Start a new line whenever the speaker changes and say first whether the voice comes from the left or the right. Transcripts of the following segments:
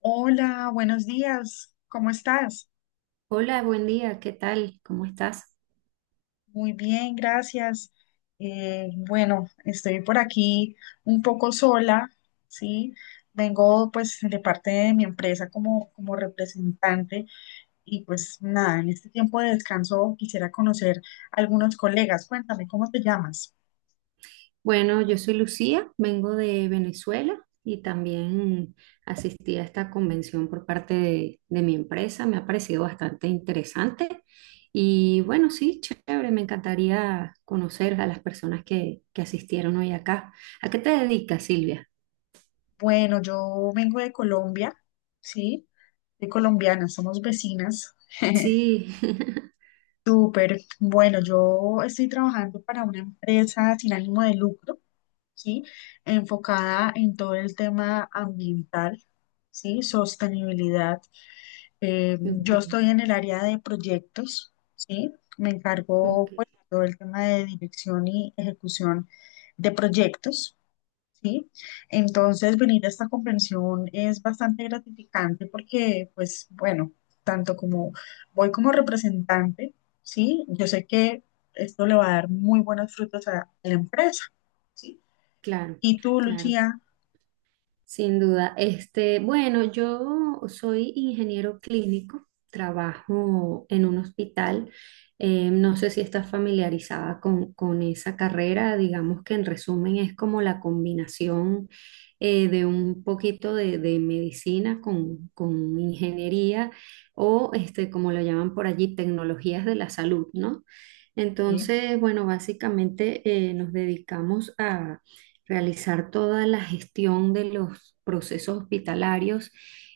left: Hola, buenos días. ¿Cómo estás?
right: Hola, buen día, ¿qué tal? ¿Cómo estás?
left: Muy bien, gracias. Bueno, estoy por aquí un poco sola, ¿sí? Vengo pues de parte de mi empresa como representante y pues nada, en este tiempo de descanso quisiera conocer a algunos colegas. Cuéntame, ¿cómo te llamas?
right: Bueno, yo soy Lucía, vengo de Venezuela y también asistí a esta convención por parte de mi empresa. Me ha parecido bastante interesante y bueno, sí, chévere, me encantaría conocer a las personas que asistieron hoy acá. ¿A qué te dedicas, Silvia?
left: Bueno, yo vengo de Colombia, ¿sí? Soy colombiana, somos vecinas.
right: Sí,
left: Súper. Bueno, yo estoy trabajando para una empresa sin ánimo de lucro, ¿sí? Enfocada en todo el tema ambiental, ¿sí? Sostenibilidad.
right: ok,
left: Yo estoy en el área de proyectos, ¿sí? Me
right: ok,
left: encargo, pues, de todo el tema de dirección y ejecución de proyectos. ¿Sí? Entonces, venir a esta comprensión es bastante gratificante porque, pues, bueno, tanto como voy como representante, ¿sí? Yo sé que esto le va a dar muy buenos frutos a la empresa, ¿sí?
right: claro,
left: Y tú,
right: claro,
left: Lucía,
right: sin duda. Este, bueno, yo soy ingeniero clínico, trabajo en un hospital. No sé si estás familiarizada con esa carrera. Digamos que en resumen es como la combinación de un poquito de medicina con ingeniería o, este, como lo llaman por allí, tecnologías de la salud, ¿no?
left: ¿sí?
right: Entonces, bueno, básicamente nos dedicamos realizar toda la gestión de los procesos hospitalarios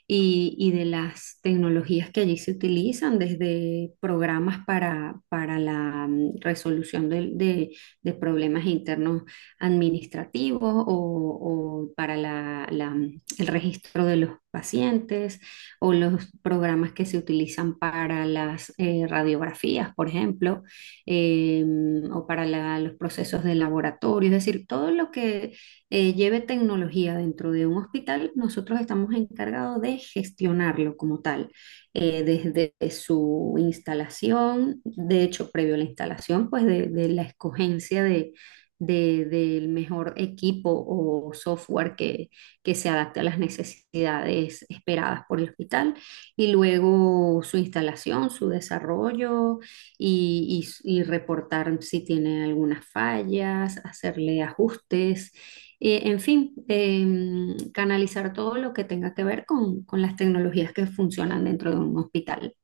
right: y de las tecnologías que allí se utilizan, desde programas para la resolución de problemas internos administrativos o para la el registro de los pacientes o los programas que se utilizan para las radiografías, por ejemplo eh, o para los procesos de laboratorio, es decir, todo lo que lleve tecnología dentro de un hospital, nosotros estamos encargados de gestionarlo como tal, desde su instalación, de hecho, previo a la instalación, pues de la escogencia del mejor equipo o software que se adapte a las necesidades esperadas por el hospital y luego su instalación, su desarrollo y reportar si tiene algunas fallas, hacerle ajustes, en fin, canalizar todo lo que tenga que ver con las tecnologías que funcionan dentro de un hospital.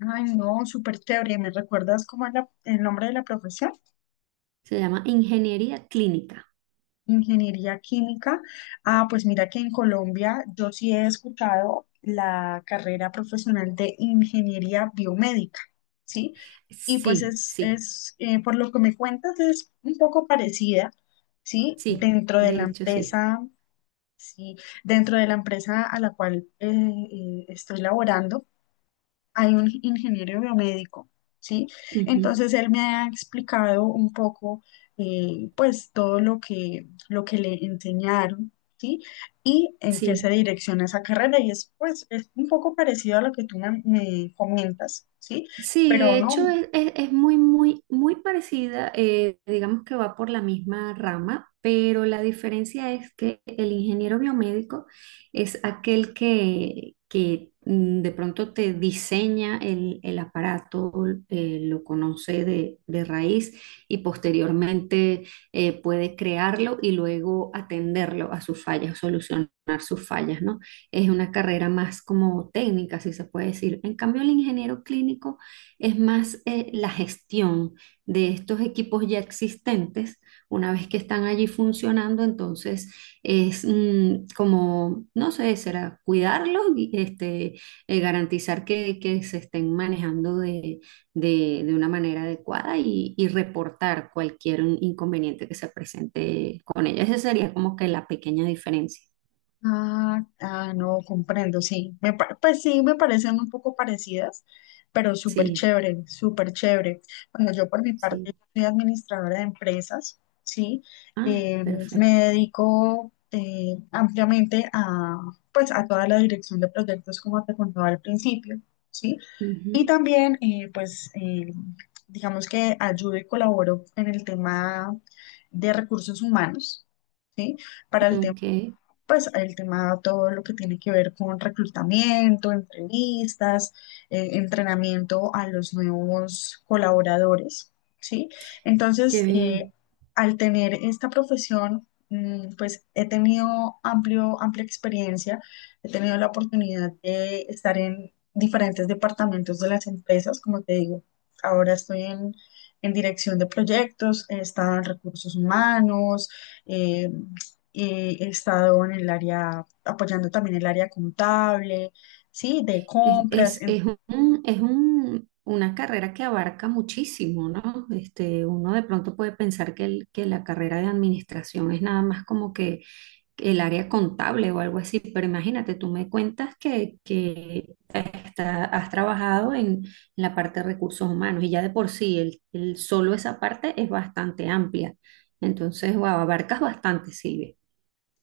left: Ay, no, súper chévere. ¿Me recuerdas cómo es el nombre de la profesión?
right: Se llama ingeniería clínica.
left: Ingeniería química. Ah, pues mira que en Colombia yo sí he escuchado la carrera profesional de ingeniería biomédica, ¿sí? Y pues
right: Sí, sí,
left: es por lo que me cuentas, es un poco parecida, ¿sí?
right: sí,
left: Dentro de
right: de
left: la
right: hecho sí.
left: empresa, ¿sí? Dentro de la empresa a la cual estoy laborando, hay un ingeniero biomédico, ¿sí?
right: Ujú,
left: Entonces él me ha explicado un poco, pues, todo lo que le enseñaron, ¿sí? Y en qué se
right: sí.
left: direcciona esa carrera. Y es, pues, es un poco parecido a lo que tú me, me comentas, ¿sí?
right: Sí,
left: Pero
right: de
left: no.
right: hecho es, es muy, muy, muy parecida, digamos que va por la misma rama, pero la diferencia es que el ingeniero biomédico es aquel que de pronto te diseña el aparato, lo conoce de raíz y posteriormente puede crearlo y luego atenderlo a sus fallas, solucionar sus fallas, ¿no? Es una carrera más como técnica, si se puede decir. En cambio, el ingeniero clínico es más la gestión de estos equipos ya existentes, una vez que están allí funcionando, entonces es como, no sé, será cuidarlos y este, garantizar que se estén manejando de una manera adecuada y reportar cualquier inconveniente que se presente con ellos. Esa sería como que la pequeña diferencia.
left: Ah, ah, no, comprendo, sí. Pues sí, me parecen un poco parecidas, pero súper
right: Sí,
left: chévere, súper chévere. Bueno, yo por mi parte
right: sí.
left: soy administradora de empresas, ¿sí?
right: Ah,
left: Eh, Me
right: perfecto.
left: dedico ampliamente a, pues, a toda la dirección de proyectos, como te contaba al principio, ¿sí?
right: Ujú.
left: Y también, pues, digamos que ayudo y colaboro en el tema de recursos humanos, ¿sí? Para el tema
right: Ok,
left: Pues el tema, todo lo que tiene que ver con reclutamiento, entrevistas, entrenamiento a los nuevos colaboradores, ¿sí? Entonces,
right: qué bien.
left: al tener esta profesión, pues he tenido amplia experiencia, he tenido la oportunidad de estar en diferentes departamentos de las empresas, como te digo, ahora estoy en dirección de proyectos, he estado en recursos humanos, eh, he estado en el área, apoyando también el área contable, sí, de compras,
right: Es,
left: en-
right: es un- una carrera que abarca muchísimo, ¿no? Este, uno de pronto puede pensar que, que la carrera de administración es nada más como que el área contable o algo así, pero imagínate, tú me cuentas que has trabajado en la parte de recursos humanos y ya de por sí solo esa parte es bastante amplia. Entonces, wow, abarcas bastante, Silvia.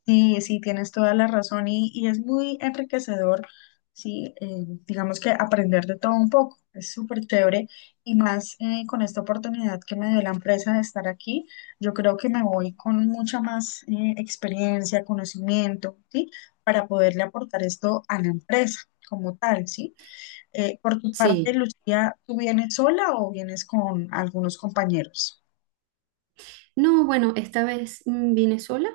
left: sí, sí, tienes toda la razón y es muy enriquecedor, sí, digamos que aprender de todo un poco, es súper chévere y más con esta oportunidad que me dio la empresa de estar aquí, yo creo que me voy con mucha más experiencia, conocimiento, sí, para poderle aportar esto a la empresa como tal, sí. Por tu parte,
right: Sí.
left: Lucía, ¿tú vienes sola o vienes con algunos compañeros?
right: No, bueno, esta vez vine sola,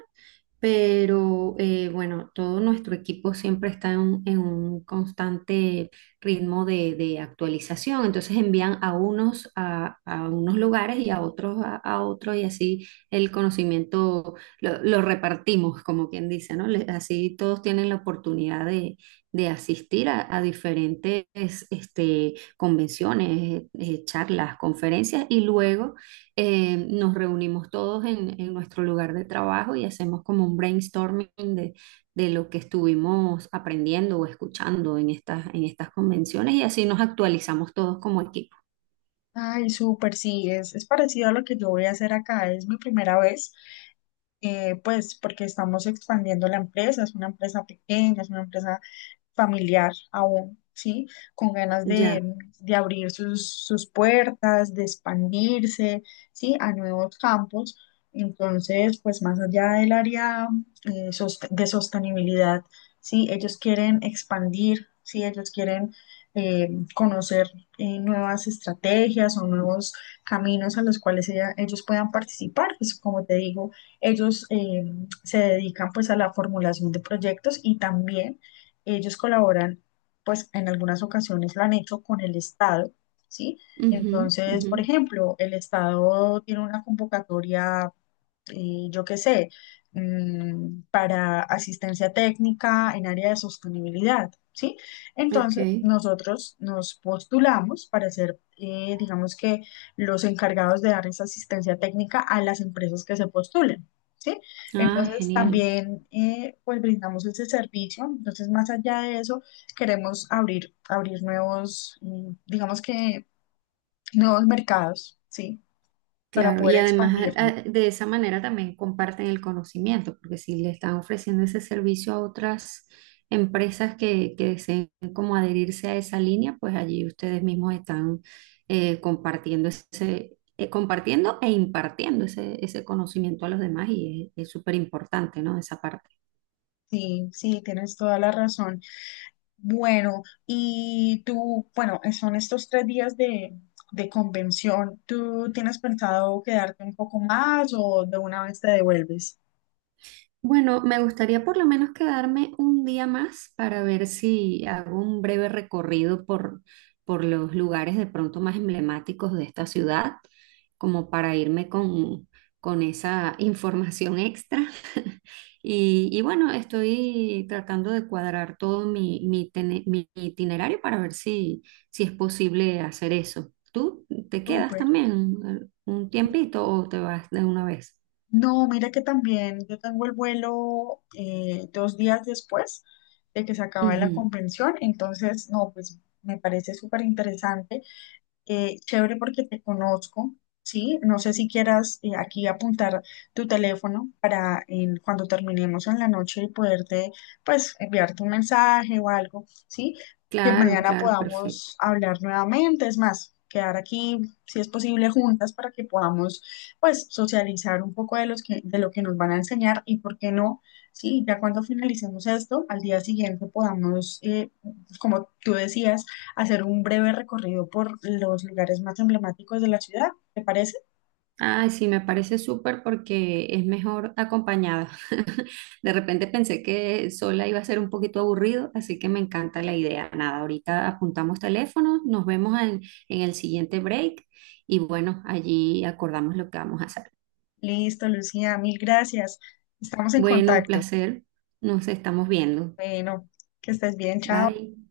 right: pero bueno, todo nuestro equipo siempre está en un constante ritmo de actualización, entonces envían a unos a unos lugares y a otros a otros y así el conocimiento lo repartimos, como quien dice, ¿no? Le- así todos tienen la oportunidad de asistir a diferentes este, convenciones, charlas, conferencias y luego nos reunimos todos en nuestro lugar de trabajo y hacemos como un brainstorming de lo que estuvimos aprendiendo o escuchando en estas convenciones y así nos actualizamos todos como equipo.
left: Ay, súper, sí, es parecido a lo que yo voy a hacer acá, es mi primera vez, pues porque estamos expandiendo la empresa, es una empresa pequeña, es una empresa familiar aún, ¿sí? Con ganas
right: Ya.
left: de abrir sus, sus puertas, de expandirse, ¿sí? A nuevos campos. Entonces, pues más allá del área de sostenibilidad, ¿sí? Ellos quieren expandir, ¿sí? Ellos quieren eh, conocer nuevas estrategias o nuevos caminos a los cuales ellos puedan participar. Pues como te digo, ellos se dedican pues a la formulación de proyectos y también ellos colaboran, pues en algunas ocasiones lo han hecho con el Estado, ¿sí?
right: Ujú,
left: Entonces,
right: ujú.
left: por ejemplo, el Estado tiene una convocatoria yo qué sé, para asistencia técnica en área de sostenibilidad, ¿sí?
right: Ok.
left: Entonces, nosotros nos postulamos para ser, digamos que, los encargados de dar esa asistencia técnica a las empresas que se postulen. ¿Sí?
right: Ah,
left: Entonces
right: genial.
left: también pues brindamos ese servicio. Entonces, más allá de eso, queremos abrir nuevos, digamos que nuevos mercados, ¿sí? Para
right: Claro,
left: poder
right: y además
left: expandirnos.
right: de esa manera también comparten el conocimiento, porque si le están ofreciendo ese servicio a otras empresas que deseen como adherirse a esa línea, pues allí ustedes mismos están compartiendo ese, compartiendo e impartiendo ese, ese conocimiento a los demás y es súper importante, ¿no? Esa parte.
left: Sí, sí, tienes toda la razón. Bueno, y tú, bueno, son estos 3 días de convención. ¿Tú tienes pensado quedarte un poco más o de una vez te devuelves?
right: Bueno, me gustaría por lo menos quedarme un día más para ver si hago un breve recorrido por los lugares de pronto más emblemáticos de esta ciudad, como para irme con esa información extra. Y bueno, estoy tratando de cuadrar todo mi, mi, mi itinerario para ver si, si es posible hacer eso. ¿Tú te quedas
left: Súper.
right: también un tiempito o te vas de una vez?
left: No, mira que también yo tengo el vuelo 2 días después de que se acaba la convención, entonces, no, pues me parece súper interesante. Chévere porque te conozco, ¿sí? No sé si quieras aquí apuntar tu teléfono para en- cuando terminemos en la noche y poderte, pues, enviarte un mensaje o algo, ¿sí? Que
right: Claro,
left: mañana
right: claro, perfecto.
left: podamos hablar nuevamente, es más, quedar aquí, si es posible, juntas para que podamos, pues, socializar un poco de los que, de lo que nos van a enseñar y por qué no, ¿sí? Ya cuando finalicemos esto, al día siguiente podamos, como tú decías, hacer un breve recorrido por los lugares más emblemáticos de la ciudad. ¿Te parece?
right: Ah, sí, me parece súper porque es mejor acompañada. De repente pensé que sola iba a ser un poquito aburrido, así que me encanta la idea. Nada, ahorita apuntamos teléfonos, nos vemos en el siguiente break y bueno, allí acordamos lo que vamos a hacer.
left: Listo, Lucía, mil gracias. Estamos en
right: Bueno, un
left: contacto.
right: placer. Nos estamos viendo.
left: Bueno, que estés bien, chao.
right: Bye.